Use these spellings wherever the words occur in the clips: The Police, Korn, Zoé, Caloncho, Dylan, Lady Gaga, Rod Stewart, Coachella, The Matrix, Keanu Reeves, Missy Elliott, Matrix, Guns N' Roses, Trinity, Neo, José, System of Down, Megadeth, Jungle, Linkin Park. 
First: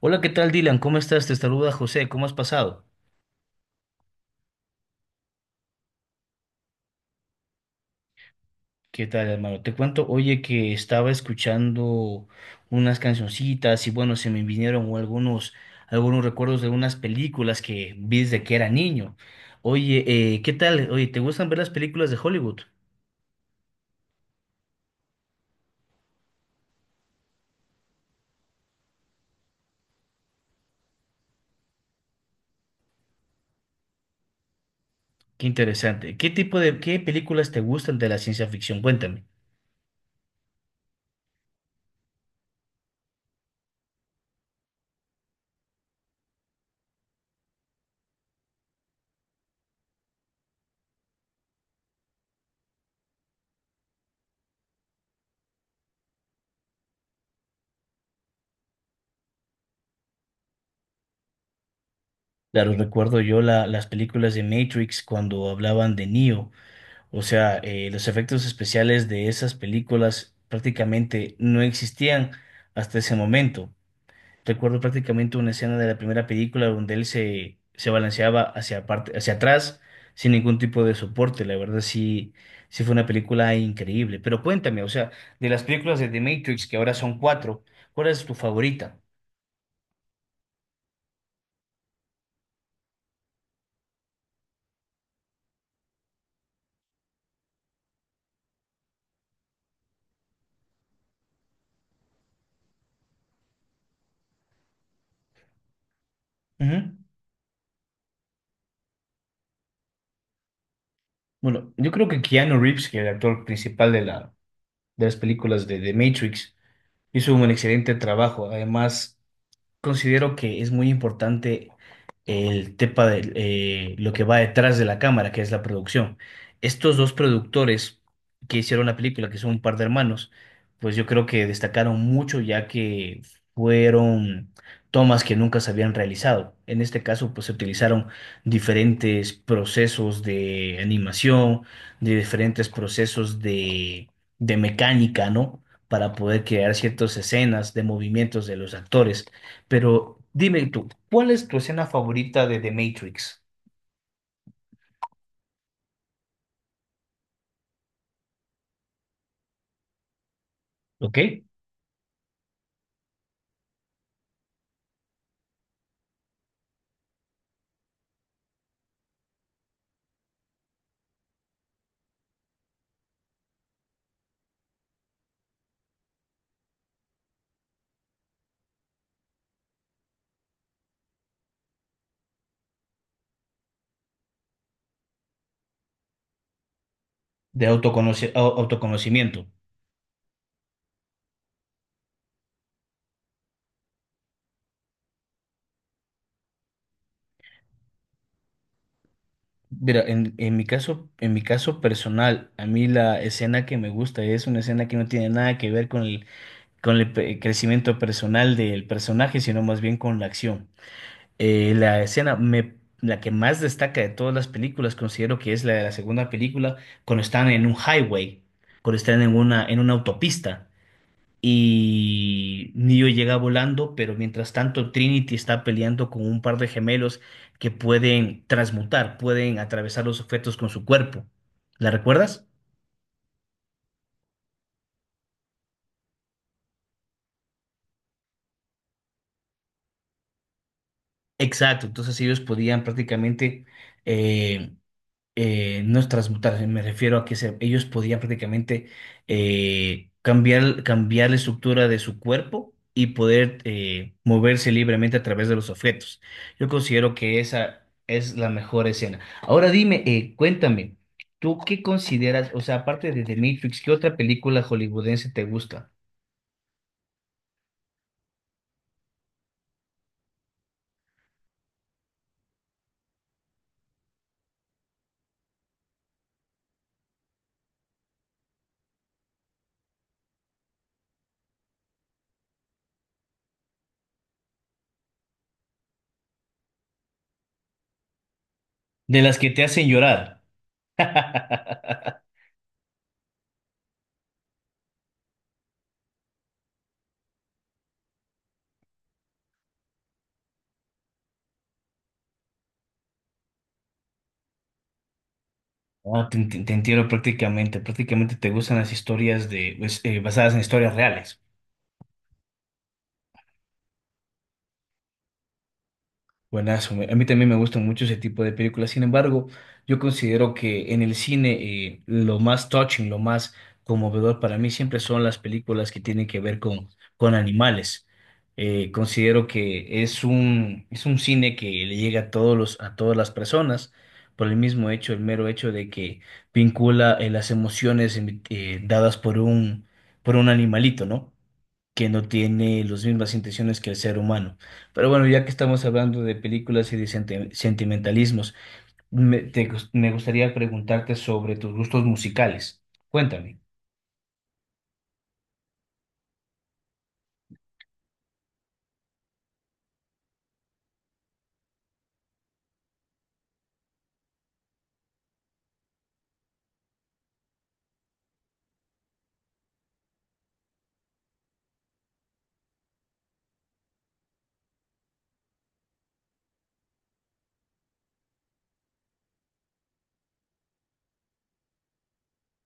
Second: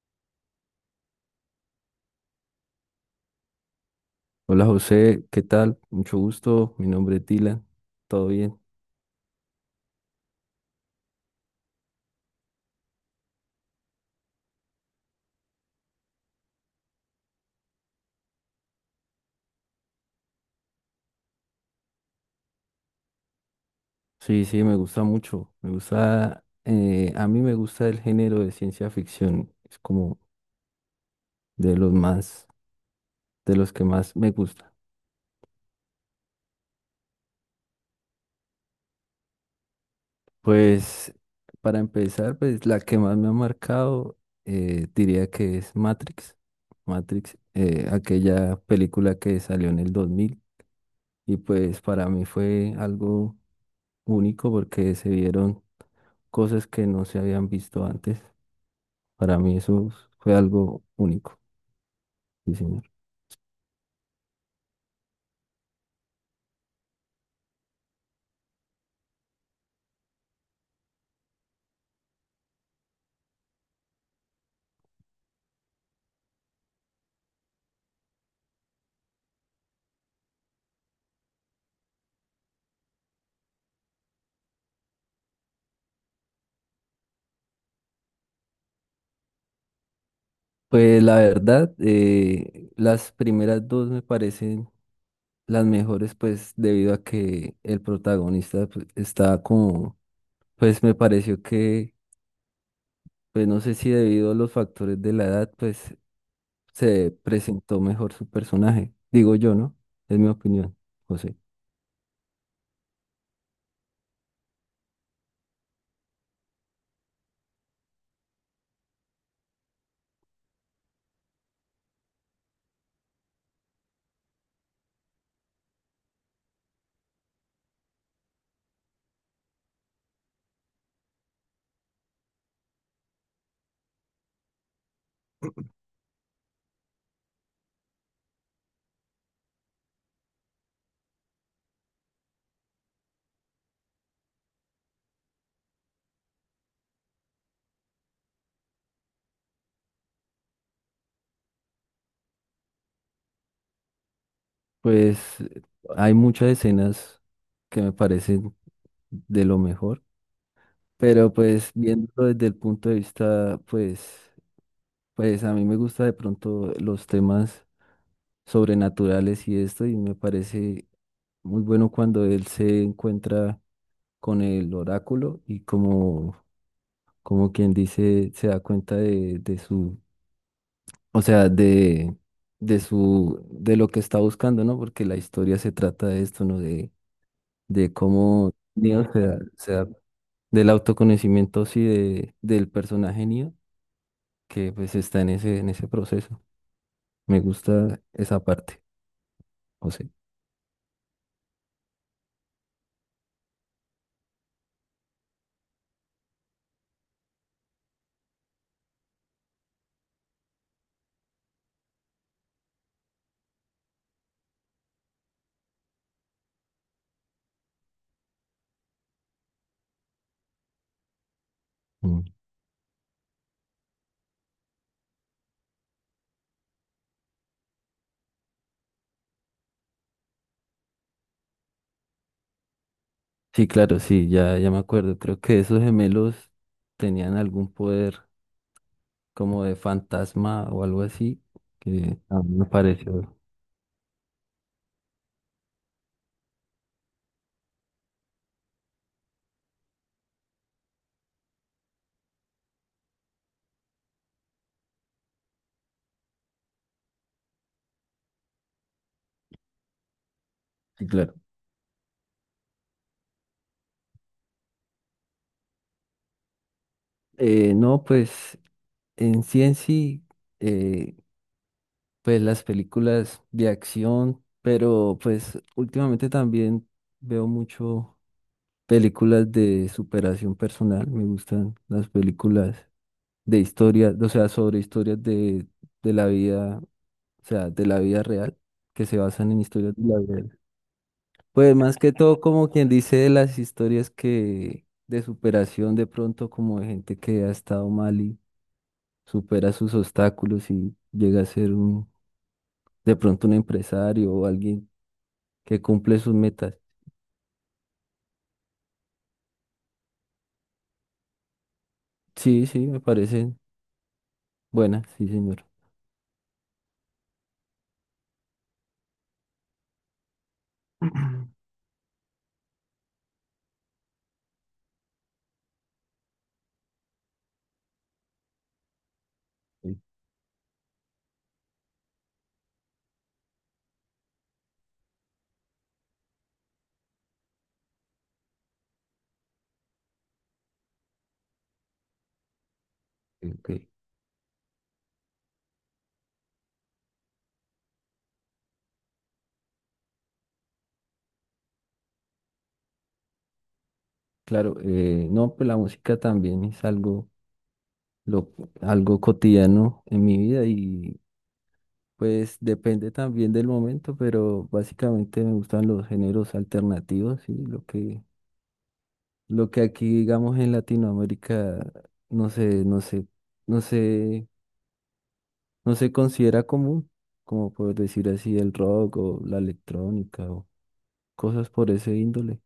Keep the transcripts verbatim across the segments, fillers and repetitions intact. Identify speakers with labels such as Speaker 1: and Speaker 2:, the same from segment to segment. Speaker 1: Hola, ¿qué tal, Dylan? ¿Cómo estás? Te saluda José. ¿Cómo has pasado?
Speaker 2: Hola José, ¿qué tal? Mucho gusto, mi nombre es Dylan, ¿todo bien?
Speaker 1: ¿Qué tal, hermano? Te cuento, oye, que estaba escuchando unas cancioncitas y bueno, se me vinieron algunos, algunos recuerdos de unas películas que vi desde que era niño. Oye, eh, ¿qué tal? Oye, ¿te gustan ver las películas de Hollywood?
Speaker 2: Sí, sí, me gusta mucho, me gusta, eh, a mí me gusta el género de ciencia ficción, es como de los más, de los que más me gusta.
Speaker 1: Qué interesante. ¿Qué tipo de, qué películas te gustan de la ciencia ficción? Cuéntame.
Speaker 2: Pues para empezar, pues la que más me ha marcado eh, diría que es Matrix, Matrix, eh, aquella película que salió en el dos mil y pues para mí fue algo único porque se vieron cosas que no se habían visto antes. Para mí eso fue algo único, sí,
Speaker 1: Claro,
Speaker 2: señor.
Speaker 1: recuerdo yo la- las películas de Matrix cuando hablaban de Neo. O sea, eh, los efectos especiales de esas películas prácticamente no existían hasta ese momento. Recuerdo prácticamente una escena de la primera película donde él se, se balanceaba hacia parte, hacia atrás sin ningún tipo de soporte. La verdad sí, sí fue una película increíble. Pero cuéntame, o sea, de las películas de The Matrix, que ahora son cuatro, ¿cuál es tu favorita?
Speaker 2: Pues la verdad, eh, las primeras dos me parecen las mejores, pues debido a que el protagonista pues, está como, pues me pareció que, pues no sé si debido a los factores de la edad, pues
Speaker 1: Ujú.
Speaker 2: se presentó mejor su personaje. Digo yo, ¿no? Es mi opinión, José.
Speaker 1: Bueno, yo creo que Keanu Reeves, que es el actor principal de la, de las películas de The Matrix, hizo un excelente trabajo. Además, considero que es muy importante el tema de eh, lo que va detrás de la cámara, que es la producción. Estos dos productores que hicieron la película, que son un par de hermanos, pues yo creo que destacaron mucho ya que fueron tomas que nunca se habían realizado. En este caso, pues se utilizaron diferentes procesos de animación, de diferentes procesos de, de mecánica, ¿no? Para poder crear ciertas escenas de movimientos de los actores. Pero dime tú, ¿cuál es tu escena favorita de The Matrix?
Speaker 2: Pues hay muchas escenas que me parecen de lo mejor,
Speaker 1: ¿Ok?
Speaker 2: pero pues viéndolo desde el punto de vista, pues, pues a mí me gusta de pronto los temas sobrenaturales y esto, y me parece muy bueno cuando él se encuentra con el oráculo y como, como quien dice, se da cuenta de, de su, o sea, de, de su, de lo que está buscando, ¿no? Porque la historia se trata de esto, ¿no? De,
Speaker 1: De
Speaker 2: de
Speaker 1: autoconoci-
Speaker 2: cómo
Speaker 1: au-
Speaker 2: Neo se da,
Speaker 1: autoconocimiento.
Speaker 2: se da del autoconocimiento, sí, de, del personaje Neo, que pues está en ese, en ese proceso. Me gusta esa parte, o
Speaker 1: Mira,
Speaker 2: sea.
Speaker 1: en, en mi caso, en mi caso personal, a mí la escena que me gusta es una escena que no tiene nada que ver con el, con el pe- crecimiento personal del personaje, sino más bien con la acción. Eh, la escena me, la que más destaca de todas las películas considero que es la de la segunda película, cuando están en un highway, cuando están en una, en una autopista.
Speaker 2: Mm.
Speaker 1: Y Neo llega volando, pero mientras tanto Trinity está peleando con un par de gemelos que pueden transmutar, pueden atravesar los objetos con su cuerpo. ¿La recuerdas?
Speaker 2: Sí, claro, sí, ya, ya me acuerdo. Creo que esos gemelos tenían algún poder como de fantasma o algo así,
Speaker 1: Exacto,
Speaker 2: que
Speaker 1: entonces
Speaker 2: a
Speaker 1: ellos
Speaker 2: mí me
Speaker 1: podían
Speaker 2: pareció.
Speaker 1: prácticamente eh, no es transmutar, me refiero a que se- ellos podían prácticamente eh, cambiar, cambiar la estructura de su cuerpo y poder eh, moverse libremente a través de los objetos. Yo considero que esa es la mejor escena. Ahora dime, eh, cuéntame,
Speaker 2: Sí, claro.
Speaker 1: ¿tú qué consideras, o sea, aparte de The Matrix, ¿qué otra película hollywoodense te gusta?
Speaker 2: Eh, no, pues en sí en sí, eh, pues las películas de acción, pero pues últimamente también veo mucho. Películas de superación personal, me gustan las películas de historia, o sea, sobre historias de, de la vida, o sea, de la vida real, que se
Speaker 1: De las que
Speaker 2: basan en
Speaker 1: te hacen
Speaker 2: historias de la vida
Speaker 1: llorar.
Speaker 2: real. Pues más que todo, como quien dice, de las historias que de superación de pronto, como de gente que ha estado mal y supera sus obstáculos y llega a ser un, de pronto un empresario o alguien que cumple
Speaker 1: Ah,
Speaker 2: sus
Speaker 1: te, te- te
Speaker 2: metas.
Speaker 1: entiendo prácticamente, prácticamente te gustan las historias de, pues, eh, basadas en historias reales.
Speaker 2: Sí, sí, me parecen buenas, sí, señor.
Speaker 1: Buenazo, me- a mí también me gusta mucho ese tipo de películas. Sin embargo, yo considero que en el cine eh, lo más touching, lo más conmovedor para mí siempre son las películas que tienen que ver con, con animales. Eh, considero
Speaker 2: Ok,
Speaker 1: que es un, es un cine que le llega a todos los, a todas las personas por el mismo hecho, el mero hecho de que vincula eh, las emociones em- eh, dadas por un, por un animalito, ¿no? Que no tiene las mismas
Speaker 2: ok.
Speaker 1: intenciones que el ser humano. Pero bueno, ya que estamos hablando de películas y de senti- sentimentalismos, me, te gus- me gustaría preguntarte sobre tus gustos musicales. Cuéntame,
Speaker 2: Claro, eh, no, pues la música también es algo, lo, algo cotidiano en mi vida y pues depende también del momento, pero básicamente me gustan los géneros alternativos y lo que, lo que aquí digamos en Latinoamérica no se, no se, no se, no se considera común, como por decir así el rock o la electrónica o cosas por ese índole,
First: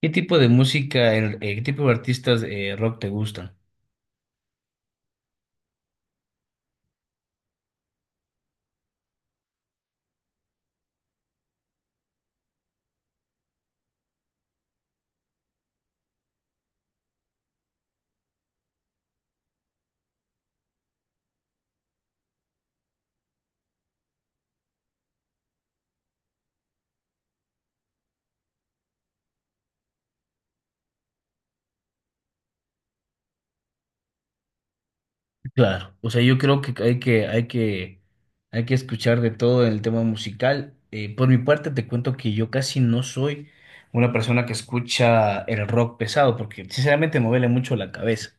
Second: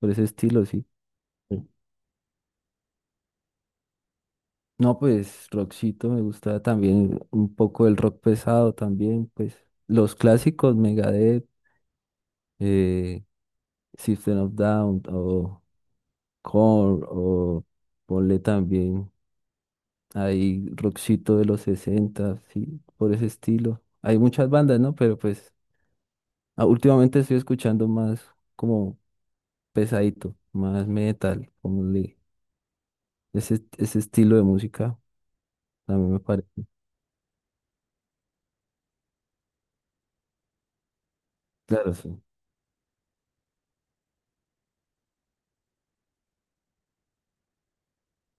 Speaker 1: ¿qué
Speaker 2: por ese
Speaker 1: tipo de
Speaker 2: estilo, sí.
Speaker 1: música, en- eh, qué tipo de artistas eh, rock te gustan?
Speaker 2: No, pues rockcito me gusta también un poco el rock pesado también, pues los clásicos Megadeth, eh, System of Down o Korn o ponle también ahí rockcito de los sesenta, sí, por ese estilo. Hay muchas bandas, ¿no? Pero pues ah, últimamente estoy escuchando más como pesadito, más metal, como le- ese, ese estilo de música, a
Speaker 1: Claro,
Speaker 2: mí
Speaker 1: o
Speaker 2: me
Speaker 1: sea, yo creo
Speaker 2: parece.
Speaker 1: que hay que, hay que, hay que escuchar de todo en el tema musical. Eh, por mi parte, te
Speaker 2: Claro,
Speaker 1: cuento
Speaker 2: sí.
Speaker 1: que yo casi no soy una persona que escucha el rock pesado, porque sinceramente me duele mucho la cabeza.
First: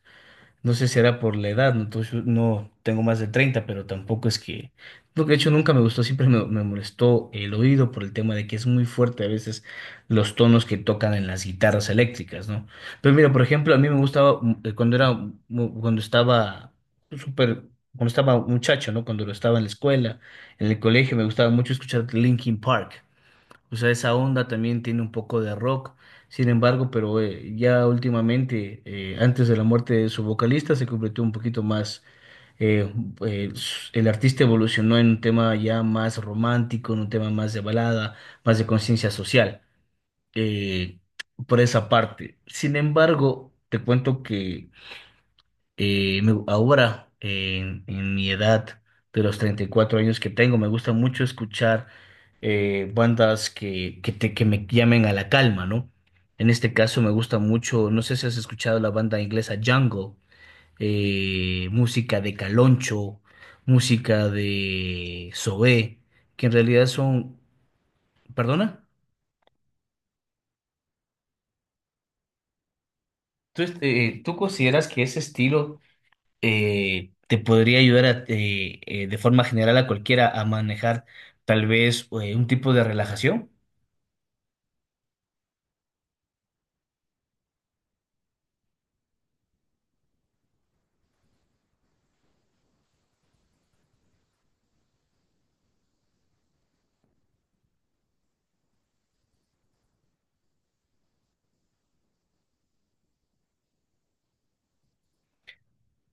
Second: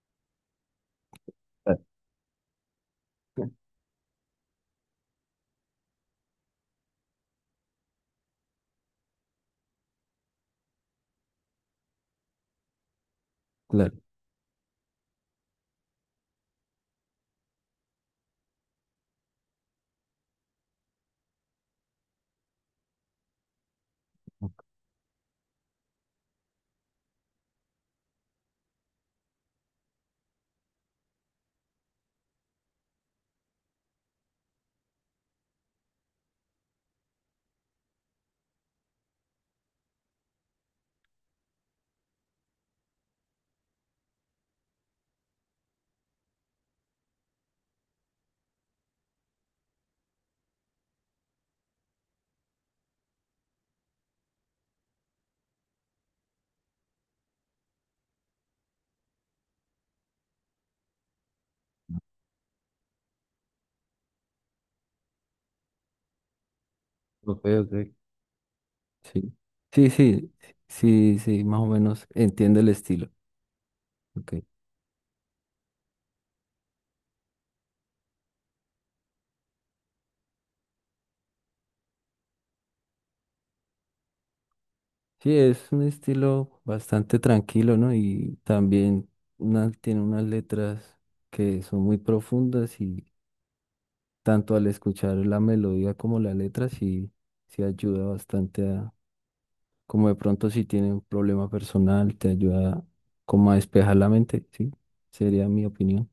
Speaker 1: No sé si era por la edad, no.
Speaker 2: Claro.
Speaker 1: Entonces, no tengo más de treinta pero tampoco es que... No. De hecho, nunca me gustó, siempre me, me molestó el oído por el tema de que es muy fuerte a veces los tonos que tocan en las guitarras eléctricas, ¿no? Pero mira, por ejemplo, a mí me
Speaker 2: Claro.
Speaker 1: gustaba mm, eh, cuando era, mu- cuando estaba súper, cuando estaba muchacho, ¿no? Cuando lo estaba en la escuela, en el colegio, me gustaba mucho escuchar Linkin Park. O sea, esa onda también tiene un poco de rock. Sin embargo, pero eh, ya últimamente, eh, antes de la muerte de su vocalista, se completó un poquito más. eh, eh, s- el artista evolucionó en un tema ya más romántico, en un tema más de balada, más de conciencia social, eh, por esa parte. Sin embargo, te cuento que eh, me- ahora, en, en mi edad de los treinta y cuatro años que tengo, me gusta mucho escuchar eh, bandas que, que, te- que me llamen a la calma, ¿no? En este caso me gusta mucho, no sé si has escuchado la banda inglesa Jungle, eh, música de Caloncho, música de Zoé, que en realidad son...
Speaker 2: Ok, ok.
Speaker 1: ¿Perdona?
Speaker 2: Sí, sí, sí, sí, sí, más o menos entiendo el estilo.
Speaker 1: ¿Tú, eh, tú
Speaker 2: Ok.
Speaker 1: consideras que ese estilo eh, te podría ayudar a, eh, eh, de forma general a cualquiera a manejar tal vez eh, un tipo de relajación?
Speaker 2: Sí, es un estilo bastante tranquilo, ¿no? Y también una- tiene unas letras que son muy profundas y tanto al escuchar la melodía como la letra sí, sí ayuda bastante a, como de pronto si tiene un problema personal, te ayuda como a despejar la mente, sí, sería mi opinión.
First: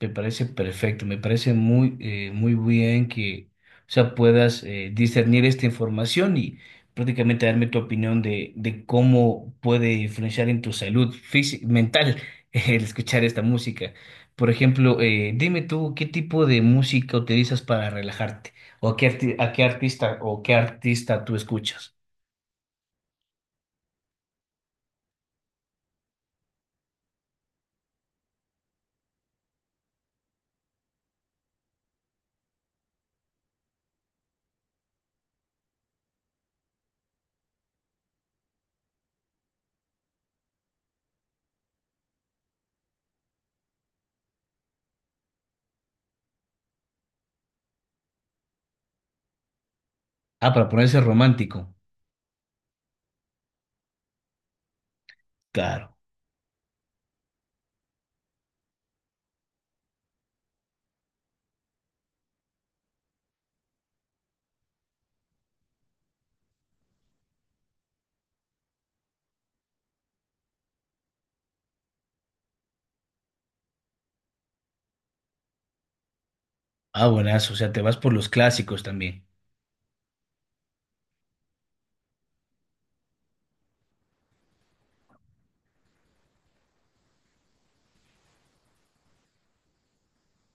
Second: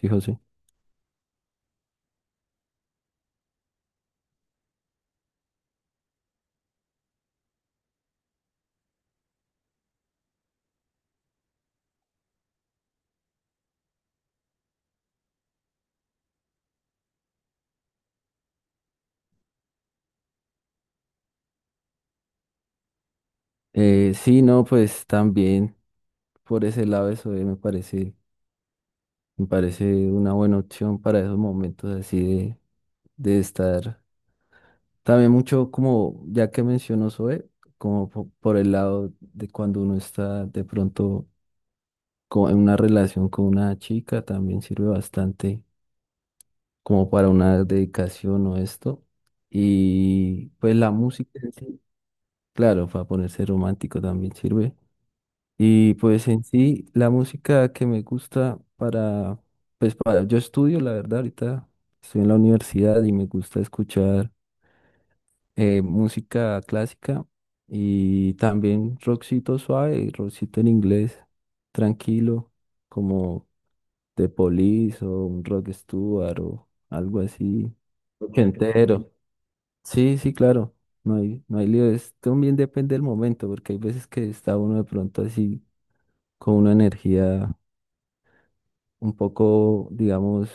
Speaker 1: Me
Speaker 2: José.
Speaker 1: parece perfecto, me parece muy, eh, muy bien que o sea, puedas eh, discernir esta información y prácticamente darme tu opinión de, de cómo puede influenciar en tu salud física, mental el escuchar esta música. Por ejemplo, eh, dime tú qué tipo de música utilizas para relajarte o a qué arti- a qué artista o qué artista tú escuchas.
Speaker 2: Eh, sí, no, pues también por ese lado eso eh, me parece. Me parece una buena opción para esos momentos así de, de estar. También mucho como, ya que mencionó Zoe, como po- por el lado de cuando uno está de pronto co- en una relación con una chica, también sirve bastante como para una dedicación o esto. Y
Speaker 1: Ah, para
Speaker 2: pues la
Speaker 1: ponerse
Speaker 2: música en
Speaker 1: romántico.
Speaker 2: sí, claro, para ponerse romántico también sirve. Y
Speaker 1: Claro.
Speaker 2: pues en sí, la música que me gusta para, pues para, yo estudio, la verdad, ahorita estoy en la universidad y me gusta escuchar eh, música clásica y también rockcito suave, rockcito en inglés, tranquilo, como The Police o un Rod Stewart o
Speaker 1: Ah,
Speaker 2: algo
Speaker 1: buenazo. O sea,
Speaker 2: así,
Speaker 1: te vas por los clásicos
Speaker 2: entero.
Speaker 1: también.
Speaker 2: Sí, sí, claro, no hay, no hay lío, es- también depende del momento, porque hay veces que está uno de pronto así con una energía un poco, digamos,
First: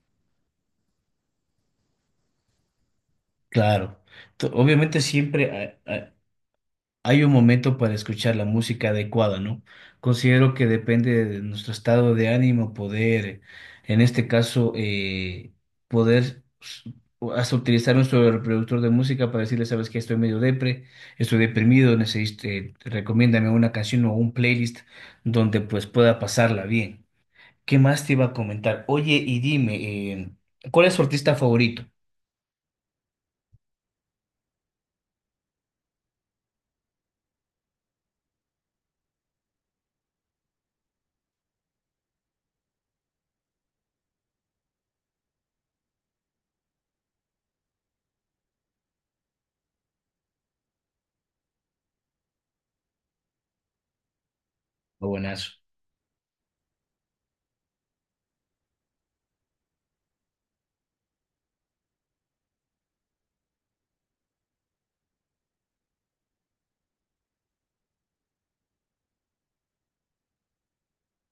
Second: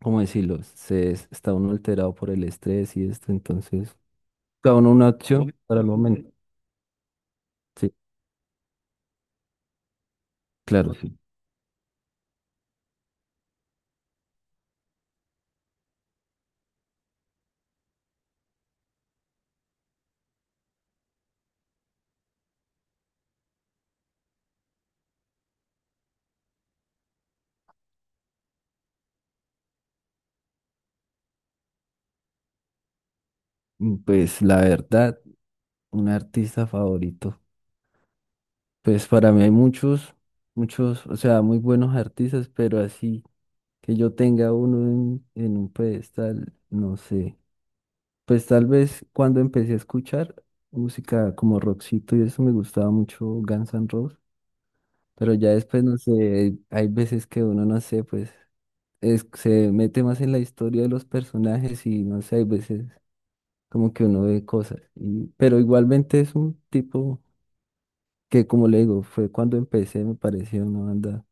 Speaker 2: ¿cómo decirlo? Se está uno alterado por el estrés y esto, entonces,
Speaker 1: Claro. To-
Speaker 2: cada uno
Speaker 1: Obviamente
Speaker 2: una opción
Speaker 1: siempre
Speaker 2: para el
Speaker 1: ha- ha-
Speaker 2: momento.
Speaker 1: hay un momento
Speaker 2: Sí,
Speaker 1: para escuchar la música adecuada, ¿no? Considero que
Speaker 2: claro, sí.
Speaker 1: depende de nuestro estado de ánimo poder, en este caso, eh, poder s- hasta utilizar nuestro reproductor de música para decirle, sabes que estoy medio depre, estoy deprimido, necesito, eh, recomiéndame una canción o un playlist donde pues pueda pasarla bien. ¿Qué más te iba a comentar? Oye, y dime, eh, ¿cuál es tu artista favorito?
Speaker 2: Mm, Pues la verdad, un artista favorito. Pues para mí hay muchos, muchos, o sea, muy buenos artistas, pero así que yo tenga uno en, en un pedestal, no sé. Pues tal vez cuando empecé a escuchar música como Roxito y eso me gustaba mucho Guns N' Roses.
Speaker 1: Oh,
Speaker 2: Pero ya
Speaker 1: buenazo.
Speaker 2: después, no sé, hay veces que uno, no sé, pues es- se mete más en la historia de los personajes y no sé, hay veces como que uno ve cosas. Y- pero igualmente es un tipo que, como le digo, fue cuando empecé, me pareció una banda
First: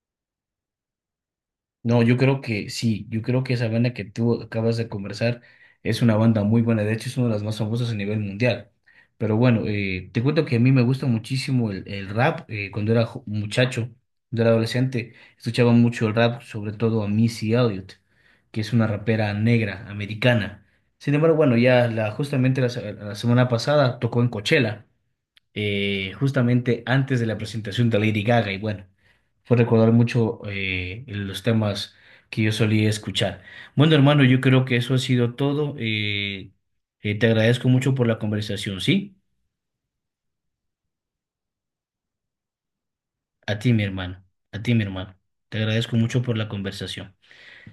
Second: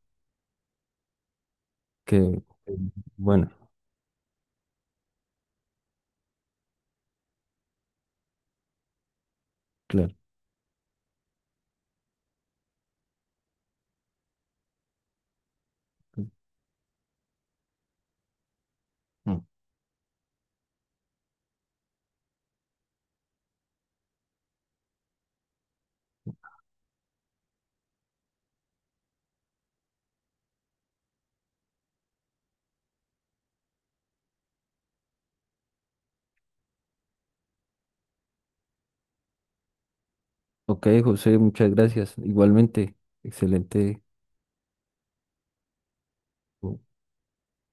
Speaker 1: No, yo
Speaker 2: que,
Speaker 1: creo que
Speaker 2: eh,
Speaker 1: sí, yo creo
Speaker 2: bueno,
Speaker 1: que esa banda que tú acabas de conversar es una banda muy buena, de hecho es una de las más famosas a nivel mundial. Pero bueno, eh,
Speaker 2: claro.
Speaker 1: te cuento que a mí me gusta muchísimo el, el rap, eh, cuando era jo- muchacho, cuando era adolescente, escuchaba mucho el rap, sobre todo a Missy Elliott, que es una rapera
Speaker 2: Mm.
Speaker 1: negra, americana. Sin embargo, bueno, ya la, justamente la se- la semana pasada tocó en Coachella. Eh, justamente antes de la presentación de Lady Gaga y bueno, fue recordar mucho eh, los temas que yo solía escuchar. Bueno, hermano, yo creo que eso ha sido todo. Eh, eh, te agradezco mucho por la conversación, ¿sí?
Speaker 2: Ok, José, muchas gracias. Igualmente,
Speaker 1: A ti, mi
Speaker 2: excelente.
Speaker 1: hermano, a ti, mi hermano. Te agradezco mucho por la conversación.